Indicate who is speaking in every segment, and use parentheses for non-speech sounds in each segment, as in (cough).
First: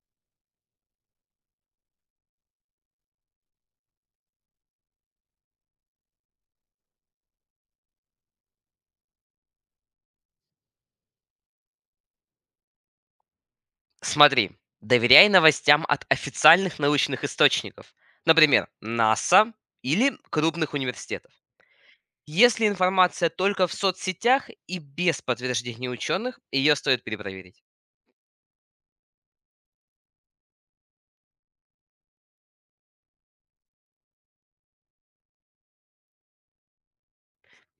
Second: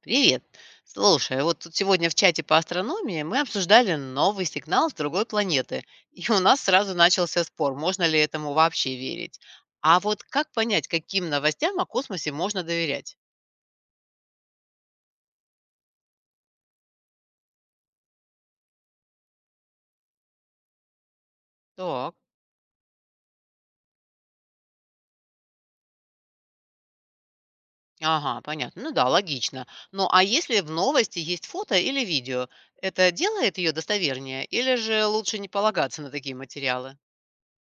Speaker 1: Привет. Слушай, а вот тут сегодня в чате по астрономии мы обсуждали новый сигнал с другой планеты. И у нас сразу начался спор, можно ли этому вообще верить. А вот как понять, каким новостям о космосе можно доверять?
Speaker 2: Смотри, доверяй новостям от официальных научных источников, например, НАСА или крупных университетов.
Speaker 1: Так.
Speaker 2: Если информация только в соцсетях и без подтверждения ученых, ее стоит перепроверить.
Speaker 1: Ага, понятно. Ну да, логично. Ну а если в новости есть фото или видео, это делает ее достовернее или же лучше не полагаться на такие материалы?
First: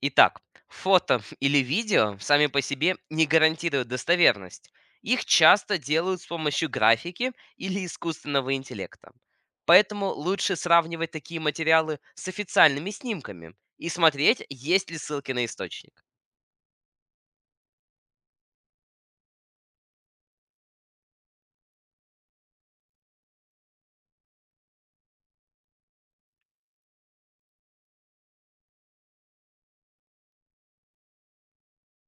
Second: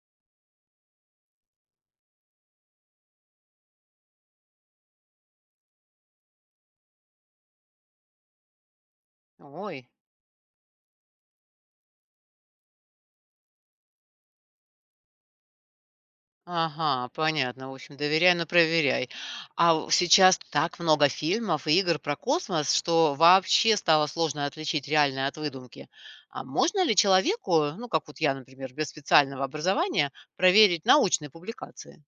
Speaker 2: Итак, фото (laughs) или видео сами по себе не гарантируют достоверность. Их часто делают с помощью графики или искусственного интеллекта.
Speaker 1: Ой.
Speaker 2: Поэтому лучше сравнивать такие материалы с официальными снимками и смотреть, есть ли ссылки на источник.
Speaker 1: Ага, понятно. В общем, доверяй, но проверяй. Сейчас так много фильмов и игр про космос, что вообще стало сложно отличить реальное от выдумки. А можно ли человеку, ну, как вот я, например, без специального образования, проверить научные публикации?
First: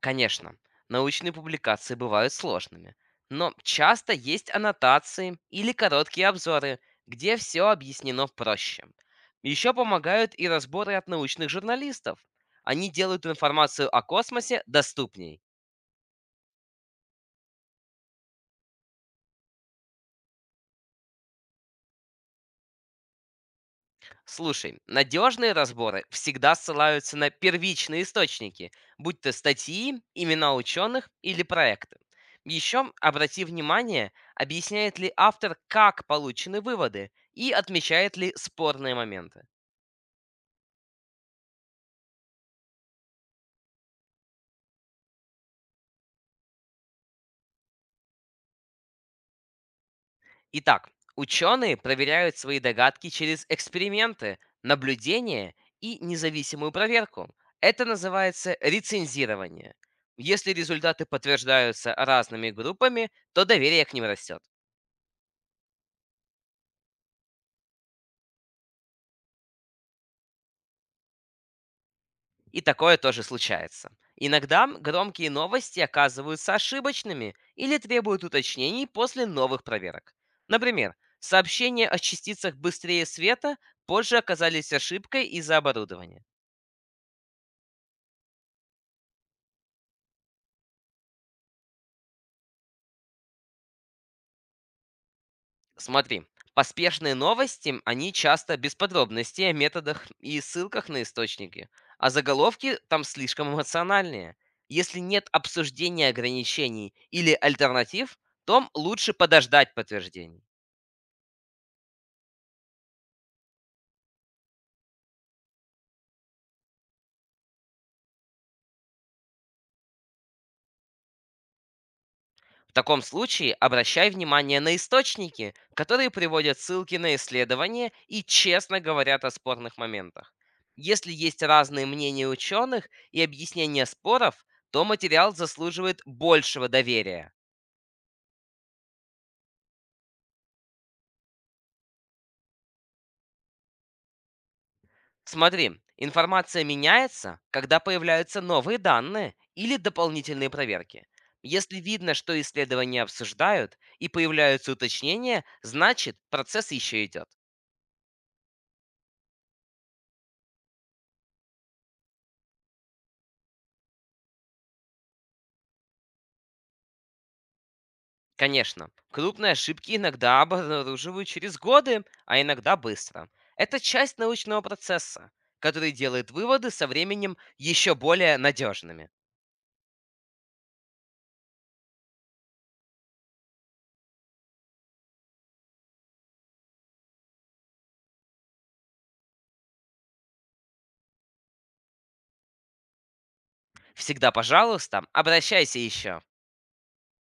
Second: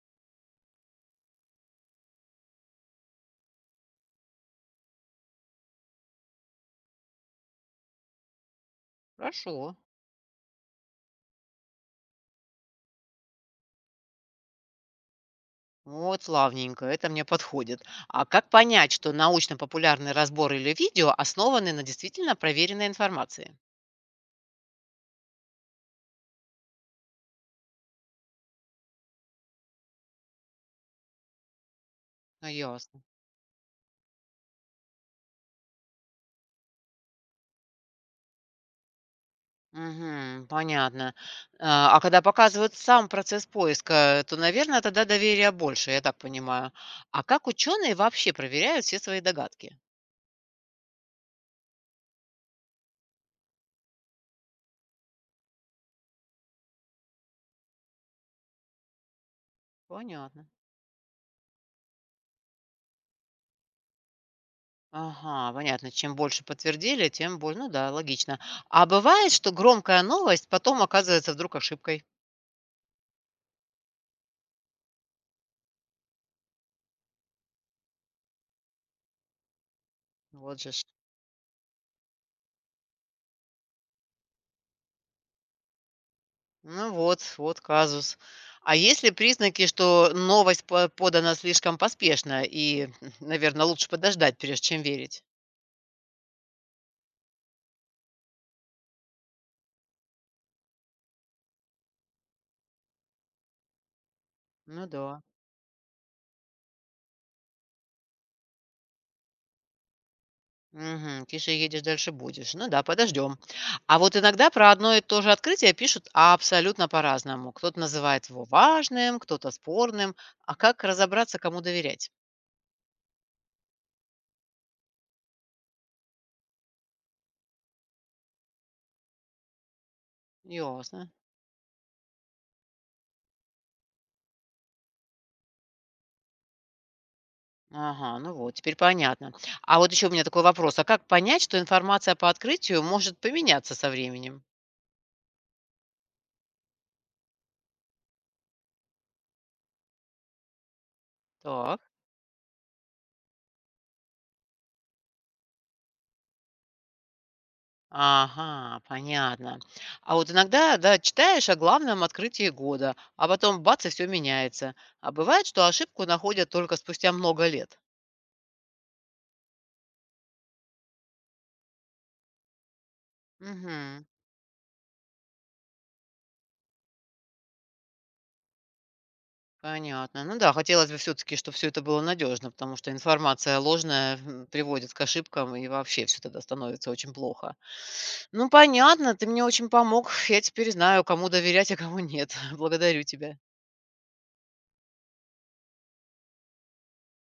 Speaker 2: Конечно, научные публикации бывают сложными, но часто есть аннотации или короткие обзоры, где все объяснено проще. Еще
Speaker 1: Хорошо.
Speaker 2: помогают и разборы от научных журналистов. Они делают информацию о космосе доступней.
Speaker 1: Вот, славненько, это мне подходит. А как понять, что научно-популярный разбор или видео основаны на действительно проверенной информации?
Speaker 2: Слушай, надежные разборы всегда ссылаются на первичные источники, будь то статьи, имена ученых или проекты.
Speaker 1: Ну,
Speaker 2: Еще
Speaker 1: ясно.
Speaker 2: обрати внимание, объясняет ли автор, как получены выводы и отмечает ли спорные моменты.
Speaker 1: Мгм. Понятно. А когда показывают сам процесс поиска, то, наверное, тогда доверия больше, я так понимаю. А как ученые вообще проверяют все свои догадки?
Speaker 2: Итак, ученые проверяют свои догадки через эксперименты, наблюдения и независимую проверку. Это называется рецензирование.
Speaker 1: Понятно.
Speaker 2: Если результаты подтверждаются разными группами, то доверие к ним растет.
Speaker 1: Ага, понятно. Чем больше подтвердили, тем больше. Ну да, логично. А бывает, что громкая новость потом оказывается вдруг ошибкой.
Speaker 2: И такое тоже случается. Иногда громкие новости оказываются ошибочными или требуют уточнений после новых проверок.
Speaker 1: Вот же ж.
Speaker 2: Например, сообщения о частицах быстрее света позже оказались ошибкой из-за оборудования.
Speaker 1: Ну вот, вот казус. А есть ли признаки, что новость подана слишком поспешно и, (laughs) наверное, лучше подождать, прежде чем верить?
Speaker 2: Смотри, поспешные новости, они часто без подробностей о методах и ссылках на источники, а заголовки там слишком эмоциональные.
Speaker 1: Ну
Speaker 2: Если
Speaker 1: да.
Speaker 2: нет обсуждения ограничений или альтернатив, то лучше подождать подтверждений.
Speaker 1: Мгм. Тише едешь, дальше будешь. Ну да, подождем. А вот иногда про одно и то же открытие пишут абсолютно по-разному. Кто-то называет его важным, кто-то спорным. А как разобраться, кому доверять?
Speaker 2: В таком случае обращай внимание на источники, которые приводят ссылки на исследования и честно говорят о спорных моментах.
Speaker 1: Ясно.
Speaker 2: Если есть разные мнения ученых и объяснения споров, то материал заслуживает большего доверия.
Speaker 1: Ага, ну вот, теперь понятно. А вот еще у меня такой вопрос. А как понять, что информация по открытию может поменяться со временем?
Speaker 2: Смотри, информация меняется, когда появляются новые данные или дополнительные проверки. Если
Speaker 1: Так.
Speaker 2: видно, что исследования обсуждают и появляются уточнения, значит процесс еще идет.
Speaker 1: Ага, понятно. А вот иногда, да, читаешь о главном открытии года, а потом бац, и все меняется. А бывает, что ошибку находят только спустя много лет.
Speaker 2: Конечно, крупные ошибки иногда обнаруживают через годы, а иногда быстро. Это
Speaker 1: Угу,
Speaker 2: часть научного процесса, который делает выводы со временем еще более надежными.
Speaker 1: понятно. Ну да, хотелось бы все-таки, чтобы все это было надежно, потому что информация ложная приводит к ошибкам, и вообще все тогда становится очень плохо. Ну, понятно, ты мне очень помог. Я теперь знаю, кому доверять, а кому нет. (laughs) Благодарю тебя.
Speaker 2: Всегда, пожалуйста, обращайся еще.